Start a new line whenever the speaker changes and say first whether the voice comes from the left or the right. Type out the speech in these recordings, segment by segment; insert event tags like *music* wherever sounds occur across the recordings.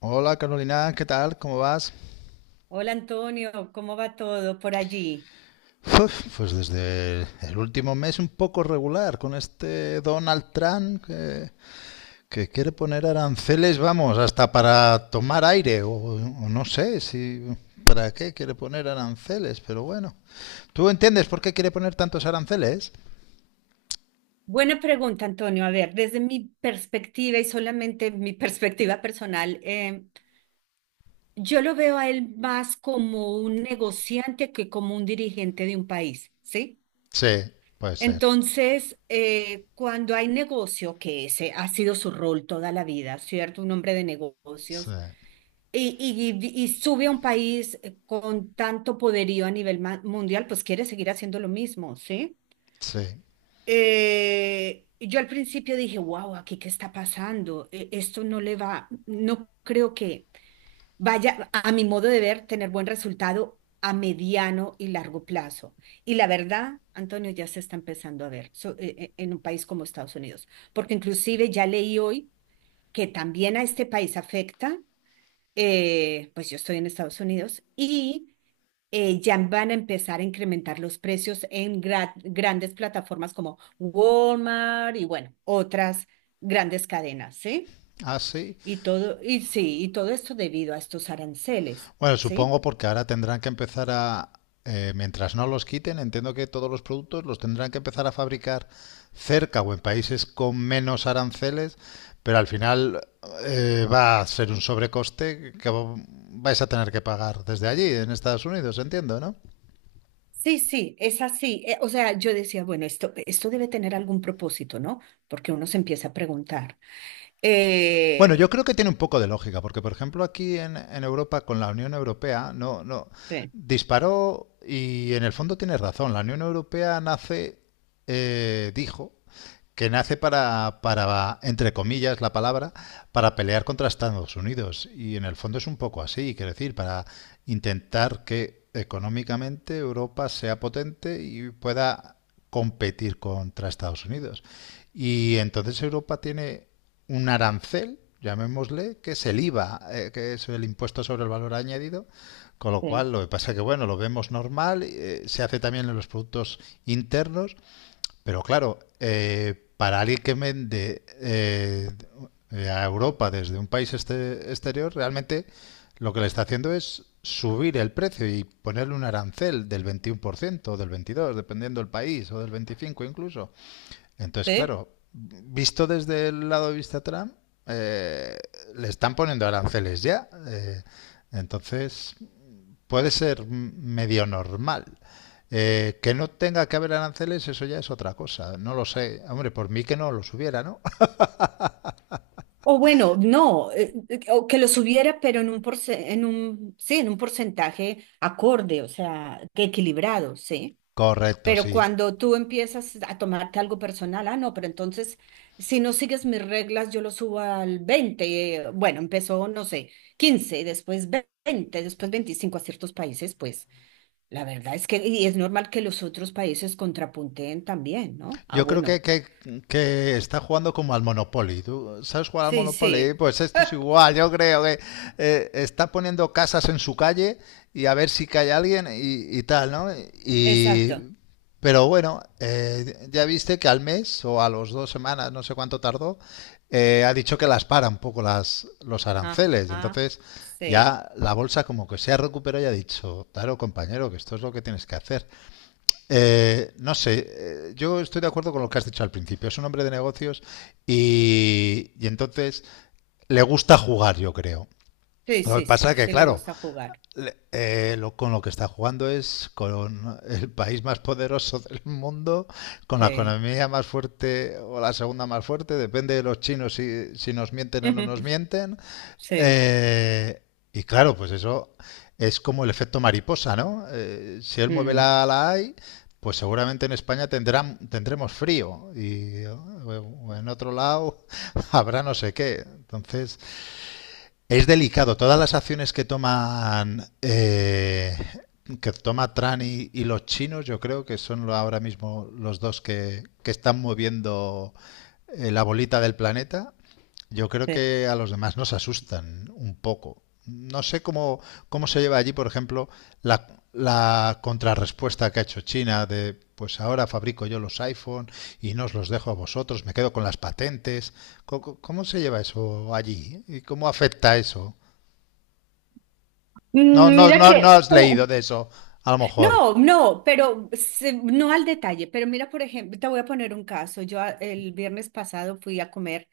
left: Hola Carolina, ¿qué tal? ¿Cómo vas?
right: Hola Antonio, ¿cómo va todo por allí?
left: Uf, pues desde el último mes un poco regular con este Donald Trump que quiere poner aranceles, vamos, hasta para tomar aire o no sé si para qué quiere poner aranceles, pero bueno. ¿Tú entiendes por qué quiere poner tantos aranceles?
right: Buena pregunta, Antonio. A ver, desde mi perspectiva y solamente mi *laughs* perspectiva personal, yo lo veo a él más como un negociante que como un dirigente de un país, ¿sí?
left: Sí, puede ser.
right: Entonces, cuando hay negocio, que ese ha sido su rol toda la vida, ¿cierto? Un hombre de
left: Sí,
right: negocios, y sube a un país con tanto poderío a nivel mundial, pues quiere seguir haciendo lo mismo, ¿sí?
left: sí.
right: Yo al principio dije, wow, aquí qué está pasando, esto no le va, no creo que vaya, a mi modo de ver, tener buen resultado a mediano y largo plazo. Y la verdad, Antonio, ya se está empezando a ver en un país como Estados Unidos, porque inclusive ya leí hoy que también a este país afecta, pues yo estoy en Estados Unidos y, ya van a empezar a incrementar los precios en grandes plataformas como Walmart y bueno, otras grandes cadenas, ¿sí?
left: Ah, sí.
right: Y todo, y sí, y todo esto debido a estos aranceles,
left: Bueno,
right: ¿sí?
left: supongo porque ahora tendrán que empezar mientras no los quiten, entiendo que todos los productos los tendrán que empezar a fabricar cerca o en países con menos aranceles, pero al final va a ser un sobrecoste que vais a tener que pagar desde allí, en Estados Unidos, entiendo, ¿no?
right: Sí, sí, es así. O sea, yo decía, bueno, esto debe tener algún propósito, ¿no? Porque uno se empieza a preguntar.
left: Bueno, yo
right: Eh,
left: creo que tiene un poco de lógica, porque por ejemplo aquí en Europa con la Unión Europea no, no
right: sí,
left: disparó y en el fondo tiene razón. La Unión Europea nace, dijo que nace para, entre comillas, la palabra, para pelear contra Estados Unidos. Y en el fondo es un poco así, quiero decir, para intentar que económicamente Europa sea potente y pueda competir contra Estados Unidos. Y entonces Europa tiene un arancel, llamémosle, que es el IVA, que es el impuesto sobre el valor añadido, con lo
right: sí,
left: cual lo que pasa es que, bueno, lo vemos normal. Se hace también en los productos internos, pero claro, para alguien que vende a Europa desde un país exterior, realmente lo que le está haciendo es subir el precio y ponerle un arancel del 21% o del 22%, dependiendo del país, o del 25% incluso. Entonces,
right: sí.
left: claro, visto desde el lado de vista Trump, eh, le están poniendo aranceles ya. Entonces, puede ser medio normal. Que no tenga que haber aranceles, eso ya es otra cosa. No lo sé. Hombre, por mí que no los hubiera, ¿no?
right: O bueno, no, o que lo subiera, pero en un, sí, en un porcentaje acorde, o sea, que equilibrado, ¿sí?
left: *laughs* Correcto,
right: Pero
left: sí.
right: cuando tú empiezas a tomarte algo personal, ah, no, pero entonces, si no sigues mis reglas, yo lo subo al 20, bueno, empezó, no sé, 15, después 20, después 25 a ciertos países, pues la verdad es que, y es normal que los otros países contrapunteen también, ¿no? Ah,
left: Yo creo
right: bueno,
left: que está jugando como al Monopoly. ¿Tú sabes jugar al
right: sí,
left: Monopoly?
right: sí,
left: Pues
right: *laughs*
left: esto es igual. Yo creo que está poniendo casas en su calle y a ver si cae alguien y tal, ¿no?
right: exacto.
left: Y, pero bueno, ya viste que al mes o a los 2 semanas, no sé cuánto tardó, ha dicho que las para un poco los aranceles.
right: Ajá,
left: Entonces
right: sí,
left: ya la bolsa como que se ha recuperado y ha dicho, claro, compañero, que esto es lo que tienes que hacer. No sé, yo estoy de acuerdo con lo que has dicho al principio. Es un hombre de negocios y entonces le gusta jugar, yo creo.
right: sí,
left: Lo que
right: sí,
left: pasa
right: sí,
left: es que,
right: sí le
left: claro,
right: gusta jugar,
left: con lo que está jugando es con el país más poderoso del mundo, con la
right: sí,
left: economía más fuerte o la segunda más fuerte, depende de los chinos si nos mienten o no nos
right: *laughs*
left: mienten.
right: sí,
left: Eh, y claro, pues eso es como el efecto mariposa, ¿no? Si él mueve
right: mm,
left: la AI, pues seguramente en España tendremos frío y o en otro lado *laughs* habrá no sé qué. Entonces, es delicado. Todas las acciones que toman que toma Trump y los chinos, yo creo que son ahora mismo los dos que están moviendo la bolita del planeta. Yo creo
right: sí.
left: que a los demás nos asustan un poco. No sé cómo se lleva allí, por ejemplo, la, la contrarrespuesta que ha hecho China de, pues ahora fabrico yo los iPhone y no os los dejo a vosotros, me quedo con las patentes. ¿ Cómo se lleva eso allí? ¿Y cómo afecta eso? No,
right: Mm,
left: no,
right: mira
left: no, no
right: que,
left: has leído de eso, a lo mejor.
right: no, no, pero no al detalle, pero mira, por ejemplo, te voy a poner un caso. El viernes pasado fui a comer,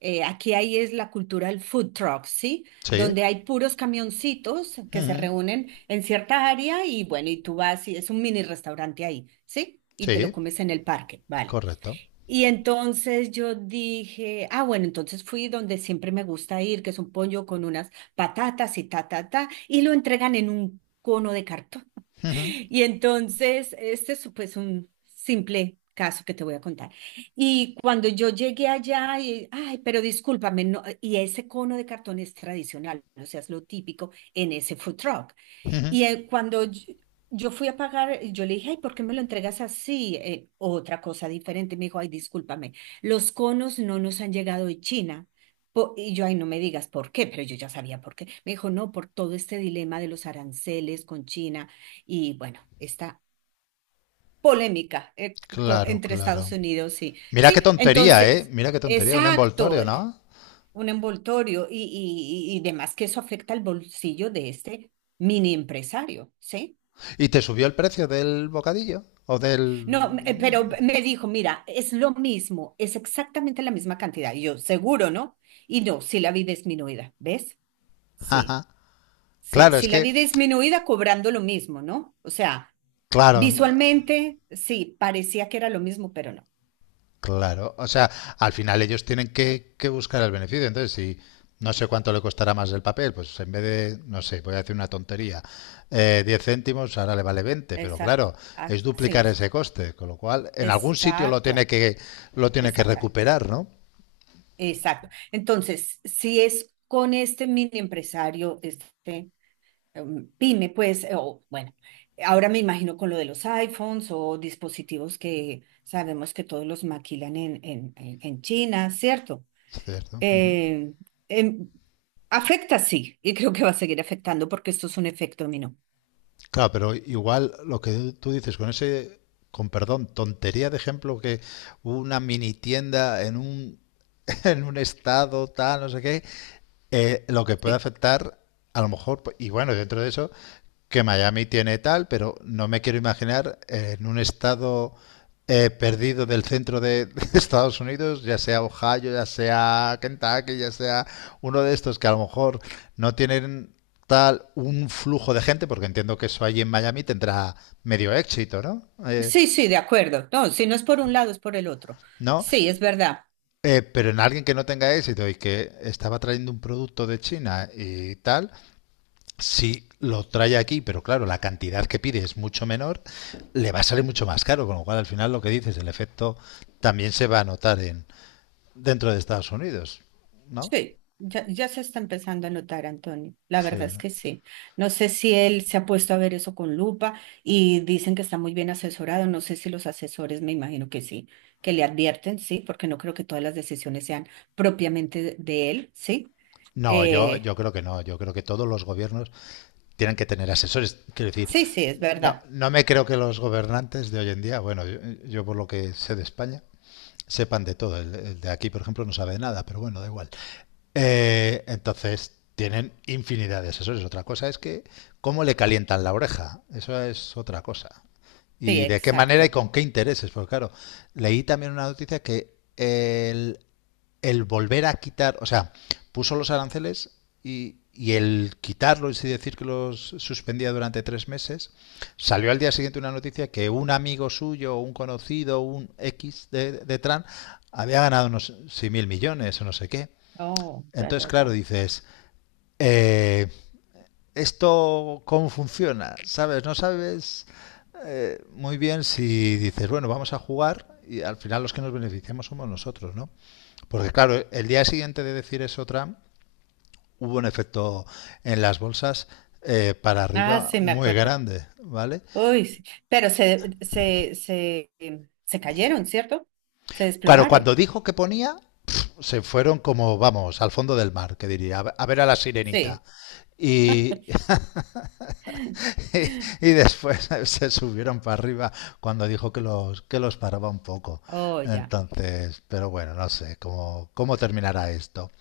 right: aquí ahí es la cultura del food truck, ¿sí?
left: Sí.
right: Donde hay puros camioncitos que se
left: Ujú.
right: reúnen en cierta área y bueno, y tú vas y es un mini restaurante ahí, ¿sí? Y te lo
left: Sí,
right: comes en el parque, ¿vale?
left: correcto.
right: Y entonces yo dije, ah, bueno, entonces fui donde siempre me gusta ir, que es un pollo con unas patatas y ta, ta, ta, y lo entregan en un cono de cartón.
left: Ujú.
right: Y entonces, este es pues un simple caso que te voy a contar. Y cuando yo llegué allá, y, ay, pero discúlpame, no, y ese cono de cartón es tradicional, o sea, es lo típico en ese food truck.
left: Ujú.
right: Y cuando yo fui a pagar, yo le dije, ay, ¿por qué me lo entregas así? Otra cosa diferente. Me dijo, ay, discúlpame, los conos no nos han llegado de China. Y yo, ay, no me digas por qué, pero yo ya sabía por qué. Me dijo, no, por todo este dilema de los aranceles con China y bueno, esta polémica,
left: Claro,
right: entre
left: claro.
right: Estados Unidos y...
left: Mira
right: Sí,
left: qué tontería, ¿eh?
right: entonces,
left: Mira qué tontería, un
right: exacto,
left: envoltorio, ¿no?
right: un envoltorio y, y demás, que eso afecta al bolsillo de este mini empresario, ¿sí?
left: ¿Y te subió el precio del bocadillo? ¿O
right: No, pero
left: del...?
right: me dijo, mira, es lo mismo, es exactamente la misma cantidad. Y yo, seguro, ¿no? Y no, sí la vi disminuida, ¿ves?
left: *laughs*
right: Sí,
left: Ajá.
right: sí,
left: Claro,
right: sí
left: es
right: la
left: que,
right: vi disminuida cobrando lo mismo, ¿no? O sea,
left: claro.
right: visualmente, sí, parecía que era lo mismo, pero no.
left: Claro, o sea, al final ellos tienen que buscar el beneficio. Entonces, si no sé cuánto le costará más el papel, pues en vez de, no sé, voy a decir una tontería, 10 céntimos, ahora le vale 20, pero claro,
right: Exacto,
left: es
right: así
left: duplicar
right: es.
left: ese coste, con lo cual en algún sitio
right: Exacto,
left: lo
right: te
left: tiene que
right: saca.
left: recuperar, ¿no?
right: Exacto. Entonces, si es con este mini empresario, este, pyme, pues, o bueno, ahora me imagino con lo de los iPhones o dispositivos que sabemos que todos los maquilan en China, ¿cierto?
left: Cierto. Ujú.
right: Eh, em, afecta, sí, y creo que va a seguir afectando porque esto es un efecto dominó.
left: Claro, pero igual lo que tú dices con ese, con perdón, tontería de ejemplo que una mini tienda en un *laughs* en un estado tal, no sé qué, lo que puede
right: Sí,
left: afectar, a lo mejor, y bueno, dentro de eso, que Miami tiene tal, pero no me quiero imaginar en un estado perdido del centro de Estados Unidos, ya sea Ohio, ya sea Kentucky, ya sea uno de estos que a lo mejor no tienen tal un flujo de gente, porque entiendo que eso allí en Miami tendrá medio éxito, ¿no?
right: sí, sí, de acuerdo. No, si no es por un lado, es por el otro.
left: ¿No?
right: Sí, es verdad.
left: Pero en alguien que no tenga éxito y que estaba trayendo un producto de China y tal, si lo trae aquí, pero claro, la cantidad que pide es mucho menor, le va a salir mucho más caro, con lo cual al final lo que dices, el efecto también se va a notar en dentro de Estados Unidos, ¿no?
right: Sí, ya, ya se está empezando a notar, Antonio. La verdad
left: Sí.
right: es que sí. No sé si él se ha puesto a ver eso con lupa y dicen que está muy bien asesorado. No sé si los asesores, me imagino que sí, que le advierten, sí, porque no creo que todas las decisiones sean propiamente de él, sí.
left: No,
right: Eh,
left: yo creo que no. Yo creo que todos los gobiernos tienen que tener asesores. Quiero decir,
right: sí, sí, es
left: no,
right: verdad.
left: no me creo que los gobernantes de hoy en día, bueno, yo por lo que sé de España, sepan de todo. El de aquí, por ejemplo, no sabe de nada, pero bueno, da igual. Entonces, tienen infinidad de asesores. Otra cosa es que cómo le calientan la oreja. Eso es otra cosa.
right: Sí,
left: Y de qué manera y
right: exacto.
left: con qué intereses. Porque claro, leí también una noticia que el volver a quitar, o sea, puso los aranceles y el quitarlos y decir que los suspendía durante 3 meses, salió al día siguiente una noticia que un amigo suyo, un conocido, un X de Tran, había ganado unos 6.000 millones o no sé qué.
right: Oh, ya,
left: Entonces,
right: ya,
left: claro,
right: ya.
left: dices, eh, ¿esto cómo funciona? ¿Sabes? No sabes muy bien si dices, bueno, vamos a jugar y al final los que nos beneficiamos somos nosotros, ¿no? Porque claro, el día siguiente de decir eso Trump, hubo un efecto en las bolsas para
right: Ah,
left: arriba
right: sí, me
left: muy
right: acuerdo.
left: grande, ¿vale?
right: Uy, sí. Pero se, se cayeron, ¿cierto? Se
left: Claro,
right: desplomaron.
left: cuando dijo que ponía, se fueron como, vamos, al fondo del mar, que diría, a ver a la sirenita.
right: Sí.
left: Y, *laughs* y después se subieron para arriba cuando dijo que que los paraba un poco.
right: Oh, ya.
left: Entonces, pero bueno, no sé cómo terminará esto.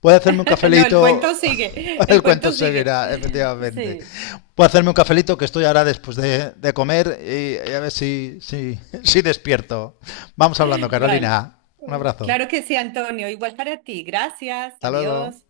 left: ¿Puede hacerme un
right: *laughs* No, el cuento
left: cafelito?
right: sigue,
left: *laughs*
right: el
left: El cuento
right: cuento sigue.
left: seguirá, efectivamente.
right: Sí,
left: Puedo hacerme un cafelito que estoy ahora después de comer y a ver *laughs* si despierto. Vamos hablando,
right: vale.
left: Carolina. Un abrazo.
right: Claro que sí, Antonio. Igual para ti. Gracias,
left: Hasta luego.
right: adiós.